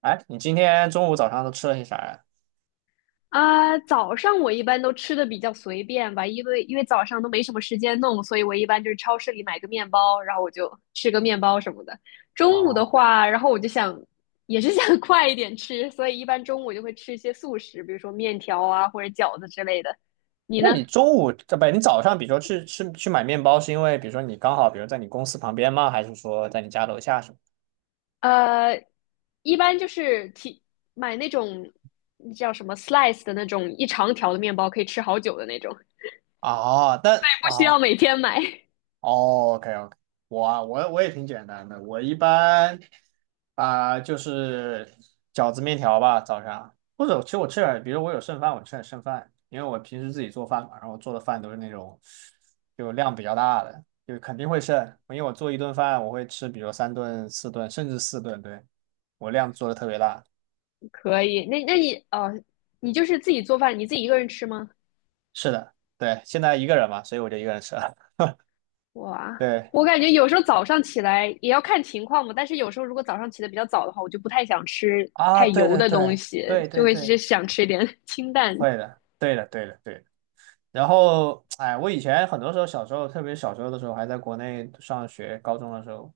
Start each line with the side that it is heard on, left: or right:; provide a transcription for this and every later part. right: 哎，你今天中午、早上都吃了些啥呀？
left: 啊，早上我一般都吃的比较随便吧，因为早上都没什么时间弄，所以我一般就是超市里买个面包，然后我就吃个面包什么的。中午
right: 啊，
left: 的话，然后我就想，也是想 快一点吃，所以一般中午就会吃一些速食，比如说面条啊或者饺子之类的。你
right: 那
left: 呢？
right: 你中午，这不，你早上，比如说去买面包，是因为比如说你刚好，比如在你公司旁边吗？还是说在你家楼下什么？
left: 呃，一般就是提买那种叫什么 slice 的那种一长条的面包，可以吃好久的那种，不
right: 哦，
left: 需要每天买。
right: 哦，OK OK，我啊，我我也挺简单的，我一般就是饺子面条吧，早上，或者其实我吃点，比如我有剩饭，我吃点剩饭，因为我平时自己做饭嘛，然后我做的饭都是那种就量比较大的，就肯定会剩，因为我做一顿饭我会吃，比如三顿、四顿，甚至四顿，对，我量做的特别大。
left: 可以，那你,你就是自己做饭，你自己一个人吃吗？
right: 是的，对，现在一个人嘛，所以我就一个人吃了。
left: 哇，
right: 对
left: 我感觉有时候早上起来也要看情况嘛，但是有时候如果早上起的比较早的话，我就不太想吃
right: 啊，
left: 太
right: 对
left: 油
right: 对
left: 的东
right: 对
left: 西，
right: 对
left: 就
right: 对
left: 会是
right: 对，
left: 想吃一点 清淡的。
right: 会的，对的对的对的。然后，哎，我以前很多时候小时候，特别小时候的时候，还在国内上学，高中的时候，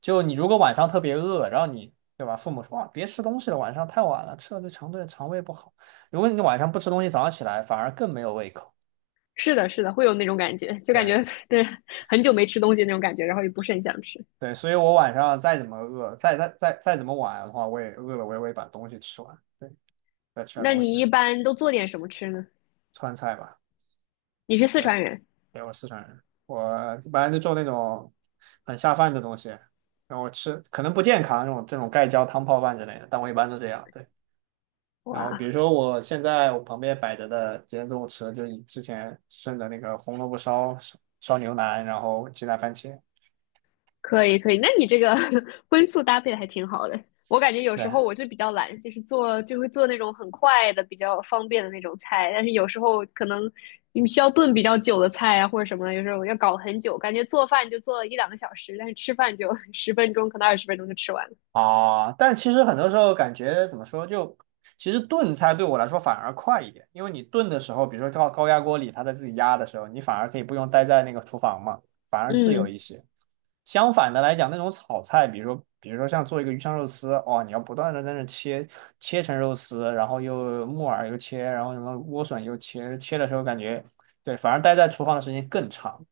right: 就你如果晚上特别饿，然后你对吧，父母说啊，别吃东西了，晚上太晚了，吃了对肠胃不好。如果你晚上不吃东西，早上起来反而更没有胃口。
left: 是的，是的，会有那种感觉，就感
right: 对
left: 觉 对很久没吃东西那种感觉，然后也不是很想吃。
right: 对，所以我晚上再怎么饿，再怎么晚的话，我也饿了，我也会把东西吃完。对，再吃点
left: 那
right: 东西，
left: 你一般都做点什么吃呢？
right: 川菜吧。
left: 你是四
right: 对。
left: 川人，
right: 对，我四川人，我一般就做那种很下饭的东西，然后吃可能不健康这种盖浇汤泡饭之类的，但我一般都这样。对，然后比
left: 哇，
right: 如说我现在我旁边摆着的今天中午吃的就是之前剩的那个红萝卜烧烧烧牛腩，然后鸡蛋番茄。
left: 可以可以，那你这个 荤素搭配的还挺好的。我感觉有时
right: 对，
left: 候我就比较懒，就是做就会做那种很快的、比较方便的那种菜，但是有时候可能你需要炖比较久的菜啊或者什么的，有时候要搞很久，感觉做饭就做了一两个小时，但是吃饭就 十分钟，可能20分钟就吃完了。
right: 啊，但其实很多时候感觉怎么说，就其实炖菜对我来说反而快一点，因为你炖的时候，比如说到高压锅里，它在自己压的时候，你反而可以不用待在那个厨房嘛，反而自由
left: 嗯
right: 一些。相反的来讲，那种炒菜，比如说像做一个鱼香肉丝，哦，你要不断的在那切成肉丝，然后又木耳又切，然后什么莴笋又切，切的时候感觉对，反而待在厨房的时间更长。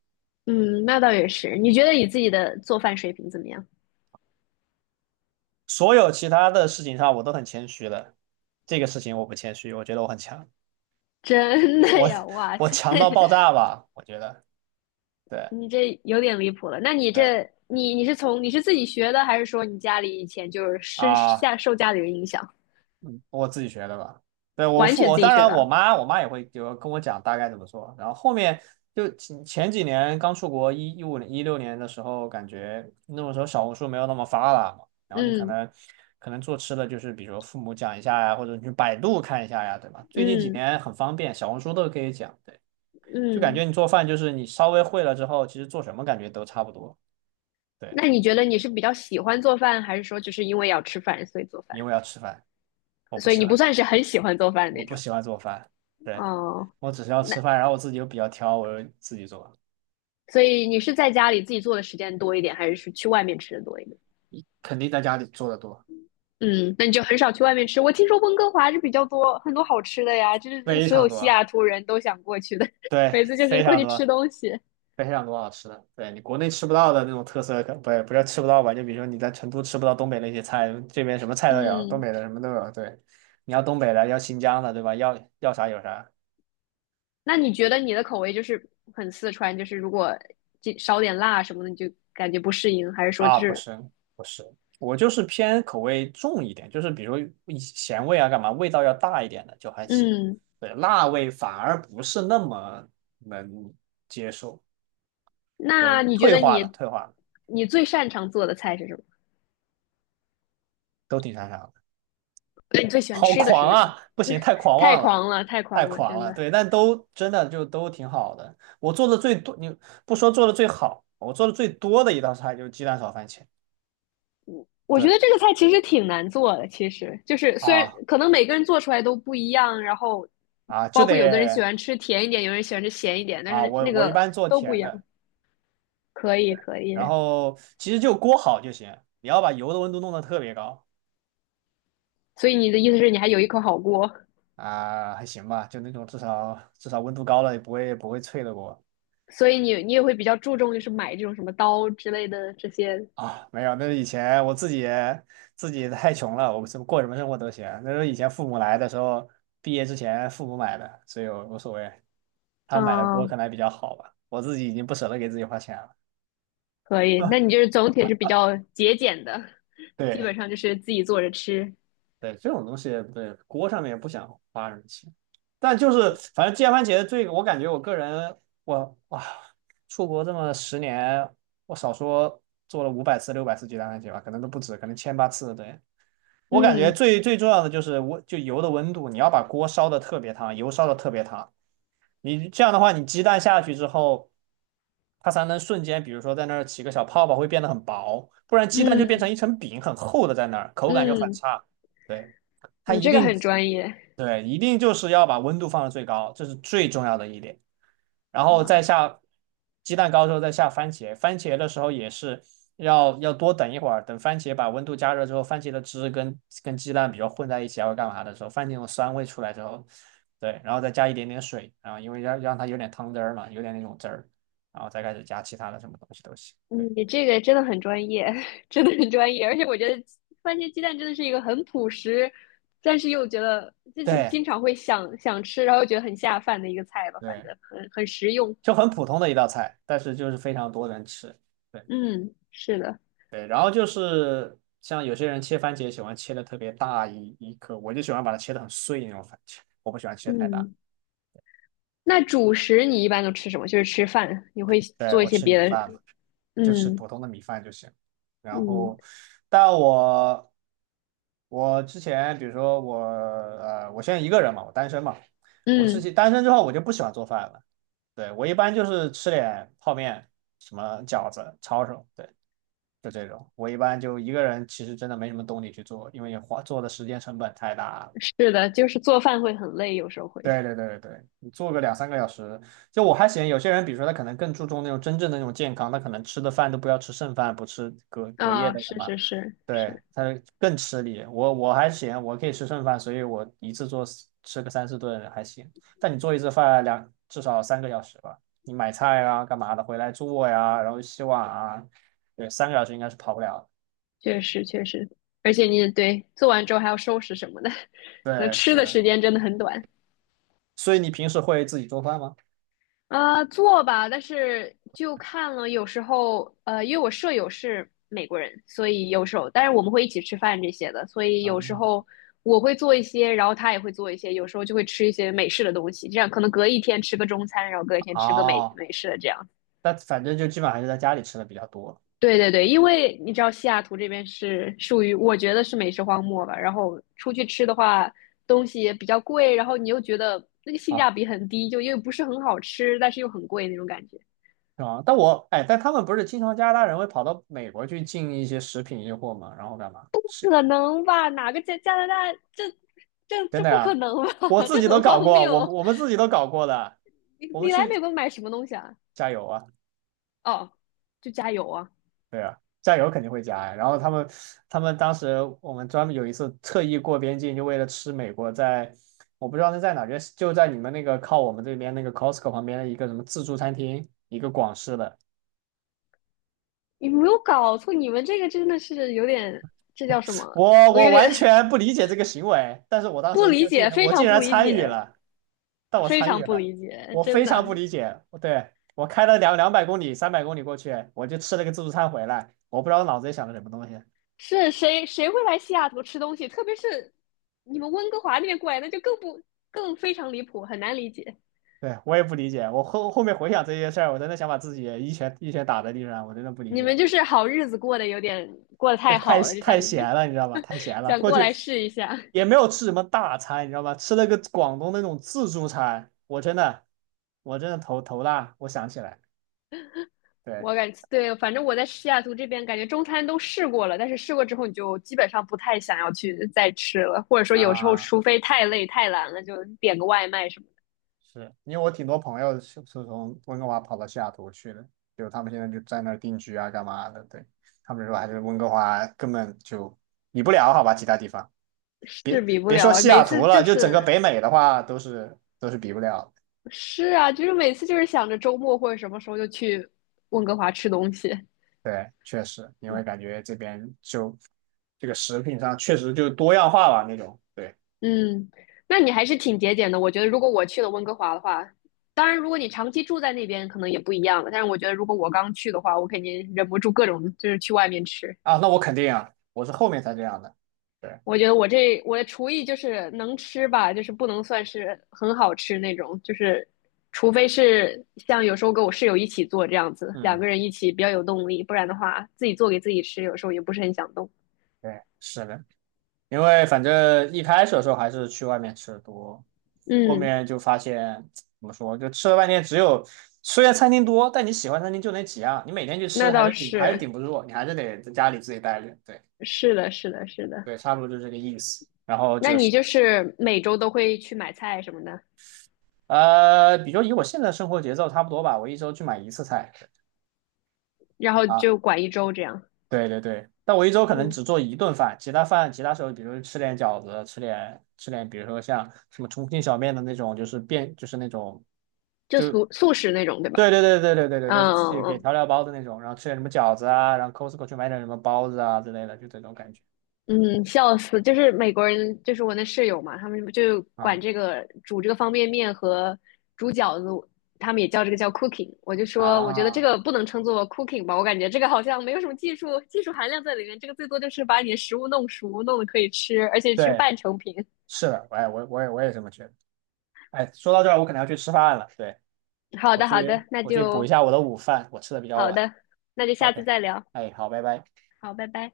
left: 嗯，那倒也是。你觉得你自己的做饭水平怎么样？
right: 所有其他的事情上，我都很谦虚的，这个事情我不谦虚，我觉得我很强。
left: 真的
right: 我
left: 呀，哇
right: 我
left: 塞！
right: 强到爆 炸吧，我觉得，对
left: 你这有点离谱了。那你
right: 对
left: 这，你是自己学的，还是说你家里以前就是深
right: 啊，
left: 下受家里人影响，
right: 嗯我自己学的吧。对，
left: 完全
right: 我
left: 自己
right: 当
left: 学
right: 然我
left: 的？
right: 妈也会就跟我讲大概怎么做，然后后面就前几年刚出国2015年2016年的时候，感觉那个时候小红书没有那么发达嘛，然后你可
left: 嗯
right: 能可能做吃的就是比如父母讲一下呀，或者你去百度看一下呀，对吧？最近几
left: 嗯
right: 年很方便，小红书都可以讲，对，就感觉
left: 嗯。
right: 你做饭就是你稍微会了之后，其实做什么感觉都差不多，对，
left: 那你觉得你是比较喜欢做饭，还是说就是因为要吃饭所以做
right: 因
left: 饭？
right: 为要吃饭。我不
left: 所以
right: 喜
left: 你
right: 欢
left: 不
right: 做
left: 算是
right: 饭，
left: 很喜欢做饭
right: 我
left: 那
right: 不
left: 种。
right: 喜欢做饭。对，
left: 哦，
right: 我只是要
left: 那
right: 吃饭，然后我自己又比较挑，我就自己做，
left: 所以你是在家里自己做的时间多一点，还是去外面吃的多一点？
right: 肯定在家里做的多，
left: 嗯，那你就很少去外面吃。我听说温哥华是比较多很多好吃的呀，就是这是
right: 非
left: 所
right: 常
left: 有西
right: 多，
left: 雅图人都想过去的，
right: 对，
left: 每次就
right: 非
left: 是过
right: 常
left: 去吃
right: 多，
left: 东西。
right: 非常多好吃的。对你国内吃不到的那种特色，可不是吃不到吧？就比如说你在成都吃不到东北那些菜，这边什么菜都有，东
left: 嗯，
right: 北的什么都有。对，你要东北的，要新疆的，对吧？要啥有啥。
left: 那你觉得你的口味就是很四川，就是如果这少点辣什么的，你就感觉不适应，还是说
right: 啊，
left: 就
right: 不
left: 是
right: 是不是，我就是偏口味重一点，就是比如一咸味啊，干嘛味道要大一点的就还行。
left: 嗯？
right: 对，辣味反而不是那么能接受，对，
left: 那你觉
right: 退
left: 得
right: 化了，
left: 你
right: 退化了，
left: 你最擅长做的菜是什么？
right: 都挺擅长的。
left: 那你最喜欢
right: 好
left: 吃的是
right: 狂
left: 什么？
right: 啊！不行，太狂
left: 太
right: 妄了，
left: 狂了，太
right: 太
left: 狂了，
right: 狂
left: 真
right: 了。
left: 的。
right: 对，但都真的就都挺好的。我做的最多，你不说做的最好，我做的最多的一道菜就是鸡蛋炒番茄。
left: 我觉得
right: 对
left: 这个菜其实挺难做的，其实就是虽然
right: 啊
left: 可能每个人做出来都不一样，然后
right: 啊，就
left: 包括有的人喜
right: 得
left: 欢吃甜一点，有人喜欢吃咸一点，但
right: 啊，
left: 是
right: 我
left: 那
right: 我一
left: 个
right: 般做
left: 都不一
right: 甜
left: 样。
right: 的。
left: 可以，可
right: 然
left: 以。
right: 后其实就锅好就行，你要把油的温度弄得特别高
left: 所以你的意思是你还有一口好锅，
right: 啊，还行吧，就那种至少温度高了也不会脆的锅
left: 所以你也会比较注重就是买这种什么刀之类的这些。
right: 啊。没有，那是以前我自己太穷了，我们什么过什么生活都行。那时候以前父母来的时候，毕业之前父母买的，所以我无所谓。他们买的锅
left: 嗯，
right: 可能还比较好吧，我自己已经不舍得给自己花钱了。
left: 可以。那你就是总体是比较节俭的，基
right: 对。
left: 本上就是自己做着吃。
right: 对，这种东西对锅上面也不想花什么钱，但就是反正煎番茄这个，我感觉我个人哇，出国这么10年，我少说做了500次、600次鸡蛋番茄吧，可能都不止，可能千八次。对，我感觉
left: 嗯
right: 最最重要的就是温，就油的温度，你要把锅烧的特别烫，油烧的特别烫。你这样的话，你鸡蛋下去之后，它才能瞬间，比如说在那儿起个小泡泡，会变得很薄，不然鸡蛋就变成
left: 嗯
right: 一层饼，很厚的在那儿，口感就很
left: 嗯，
right: 差。对，它
left: 你
right: 一
left: 这个
right: 定，
left: 很专业
right: 对，一定就是要把温度放到最高，这是最重要的一点。然后再
left: 哇。
right: 下鸡蛋糕之后再下番茄，番茄的时候也是要多等一会儿，等番茄把温度加热之后，番茄的汁跟鸡蛋比较混在一起，还会干嘛的时候，番茄那种酸味出来之后，对，然后再加一点点水，然后因为要让它有点汤汁儿嘛，有点那种汁儿，然后再开始加其他的什么东西都行。对
left: 你这个真的很专业，真的很专业，而且我觉得番茄鸡蛋真的是一个很朴实，但是又觉得就是
right: 对
left: 经常会想吃，然后觉得很下饭的一个菜吧，反
right: 对，
left: 正很实用。
right: 就很普通的一道菜，但是就是非常多人吃。对。
left: 嗯，是的，
right: 对，然后就是像有些人切番茄喜欢切的特别大一颗，我就喜欢把它切的很碎那种番茄，我不喜欢切太大。
left: 嗯，那主食你一般都吃什么？就是吃饭，你会
right: 对，
left: 做一
right: 我
left: 些
right: 吃
left: 别
right: 米
left: 的？
right: 饭嘛，就吃
left: 嗯
right: 普通的米饭就行。然
left: 嗯
right: 后，但我之前比如说我现在一个人嘛，我单身嘛，我自
left: 嗯，
right: 己单身之后我就不喜欢做饭了。对，我一般就是吃点泡面、什么饺子、抄手，对，就这种，我一般就一个人，其实真的没什么动力去做，因为花做的时间成本太大了。
left: 是的，就是做饭会很累，有时候会。
right: 对对对对对，你做个两三个小时，就我还嫌有些人，比如说他可能更注重那种真正的那种健康，他可能吃的饭都不要吃剩饭，不吃隔夜
left: 啊，
right: 的干
left: 是
right: 嘛，
left: 是是
right: 对，
left: 是，
right: 他更吃力。我还嫌我可以吃剩饭，所以我一次吃个三四顿还行。但你做一次饭至少三个小时吧，你买菜啊干嘛的，回来做呀，然后洗碗啊，对，三个小时应该是跑不了的。
left: 确实确实，而且你对做完之后还要收拾什么的，可能
right: 对，
left: 吃
right: 是
left: 的
right: 的。
left: 时间真的很短。
right: 所以你平时会自己做饭吗？
left: 啊、做吧，但是就看了，有时候,因为我舍友是美国人，所以有时候，但是我们会一起吃饭这些的，所以
right: 啊，
left: 有时候我会做一些，然后他也会做一些，有时候就会吃一些美式的东西，这样可能隔一天吃个中餐，然后隔一天吃个美
right: 哦，
left: 美式的这样。
right: 但反正就基本上还是在家里吃的比较多
left: 对对对，因为你知道西雅图这边是属于我觉得是美食荒漠吧，然后出去吃的话，东西也比较贵，然后你又觉得那个性
right: 啊，
left: 价比很低，就因为不是很好吃，但是又很贵那种感觉。
right: 是吧？但我哎，但他们不是经常加拿大人会跑到美国去进一些食品运货嘛，然后干嘛？是
left: 可能吧？哪个加拿大这
right: 真的
left: 不可
right: 呀，
left: 能
right: 我
left: 吧？
right: 自
left: 这
right: 己都
left: 很
right: 搞
left: 荒
right: 过，
left: 谬。
right: 我们自己都搞过的，
left: 你
right: 我们
left: 你来
right: 去
left: 美国买什么东西啊？
right: 加油啊！
left: 哦，就加油啊！
right: 对啊，酱油肯定会加呀。然后他们当时我们专门有一次特意过边境，就为了吃美国在我不知道是在哪，就在你们那个靠我们这边那个 Costco 旁边的一个什么自助餐厅，一个广式的。
left: 你没有搞错，你们这个真的是有点，这叫什么？
right: 我
left: 我
right: 我
left: 有点
right: 完全不理解这个行为，但是我 当
left: 不
right: 时
left: 理
right: 就竟
left: 解，
right: 然
left: 非
right: 我竟
left: 常不
right: 然
left: 理
right: 参与
left: 解，
right: 了，但我
left: 非
right: 参与
left: 常不
right: 了，
left: 理解，
right: 我
left: 真
right: 非
left: 的。
right: 常不理解。对，我开了200公里、300公里过去，我就吃了个自助餐回来，我不知道脑子里想的什么东西。
left: 是谁会来西雅图吃东西？特别是你们温哥华那边过来，那就更非常离谱，很难理解。
right: 对，我也不理解。我后面回想这些事儿，我真的想把自己一拳一拳打在地上。我真的不理
left: 你们
right: 解，
left: 就是好日子过得有点过得
right: 对，
left: 太
right: 太
left: 好了，就想
right: 太闲了，你知道吧？太闲 了，
left: 想
right: 过
left: 过
right: 去
left: 来试一下。
right: 也没有吃什么大餐，你知道吧？吃了个广东那种自助餐，我真的，我真的头大。我想起来，对
left: 我感觉对，反正我在西雅图这边感觉中餐都试过了，但是试过之后你就基本上不太想要去再吃了，或者说有时候
right: 啊，
left: 除非太累太懒了，就点个外卖什么
right: 是因为我挺多朋友是从温哥华跑到西雅图去的，就他们现在就在那儿定居啊，干嘛的？对，他们说还是温哥华根本就比不了，好吧，其他地方。
left: 的，是比不
right: 别说
left: 了。
right: 西雅
left: 每
right: 图
left: 次
right: 了，
left: 就
right: 就整个
left: 是
right: 北美的话，都是比不了。
left: 是啊，就是每次就是想着周末或者什么时候就去温哥华吃东西。
right: 对，确实，因为
left: 嗯
right: 感觉这边就这个食品上确实就多样化吧那种。对
left: 嗯，那你还是挺节俭的。我觉得如果我去了温哥华的话，当然如果你长期住在那边可能也不一样了。但是我觉得如果我刚去的话，我肯定忍不住各种就是去外面吃。
right: 啊，那我肯定啊，我是后面才这样的。对，
left: 我觉得我这我的厨艺就是能吃吧，就是不能算是很好吃那种，就是除非是像有时候跟我室友一起做这样子，两
right: 嗯，
left: 个人一起比较有动力，不然的话自己做给自己吃，有时候也不是很想动。
right: 对，是的，因为反正一开始的时候还是去外面吃的多，后
left: 嗯，
right: 面就发现怎么说，就吃了半天，虽然餐厅多，但你喜欢餐厅就那几样，你每天去
left: 那
right: 吃还
left: 倒
right: 是
left: 是，
right: 顶不住，你还是得在家里自己待着。对
left: 是的，是的，是的。
right: 对，差不多就这个意思。然后
left: 那
right: 就是
left: 你就是每周都会去买菜什么的，
right: 比如以我现在生活节奏差不多吧，我一周去买一次菜
left: 然后
right: 啊，
left: 就管一周这样。
right: 对对对，但我一周可能
left: 嗯，
right: 只做一顿饭，其他饭其他时候，比如吃点饺子，吃点吃点，比如说像什么重庆小面的那种，就是就是那种
left: 就
right: 就
left: 素食那种，对吧？
right: 对对对对对对对对，自己给
left: 嗯
right: 调料包的那种，然后吃点什么饺子啊，然后 Costco 去买点什么包子啊之类的，就这种感觉
left: 嗯，嗯，笑死！就是美国人，就是我那室友嘛，他们就管
right: 啊
left: 这个煮这个方便面和煮饺子，他们也叫这个叫 cooking。我就说，我觉得这
right: 啊，
left: 个不能称作 cooking 吧，我感觉这个好像没有什么技术含量在里面，这个最多就是把你的食物弄熟，弄得可以吃，而且是个
right: 对，
left: 半成品。
right: 是的，哎，我也这么觉得。哎，说到这儿，我可能要去吃饭了，对，
left: 好
right: 我
left: 的，好
right: 去
left: 的，那
right: 我去补一
left: 就
right: 下我的午饭，我吃的比较
left: 好
right: 晚。
left: 的，那就下次
right: OK，
left: 再聊。
right: 哎，好，拜拜。
left: 好，拜拜。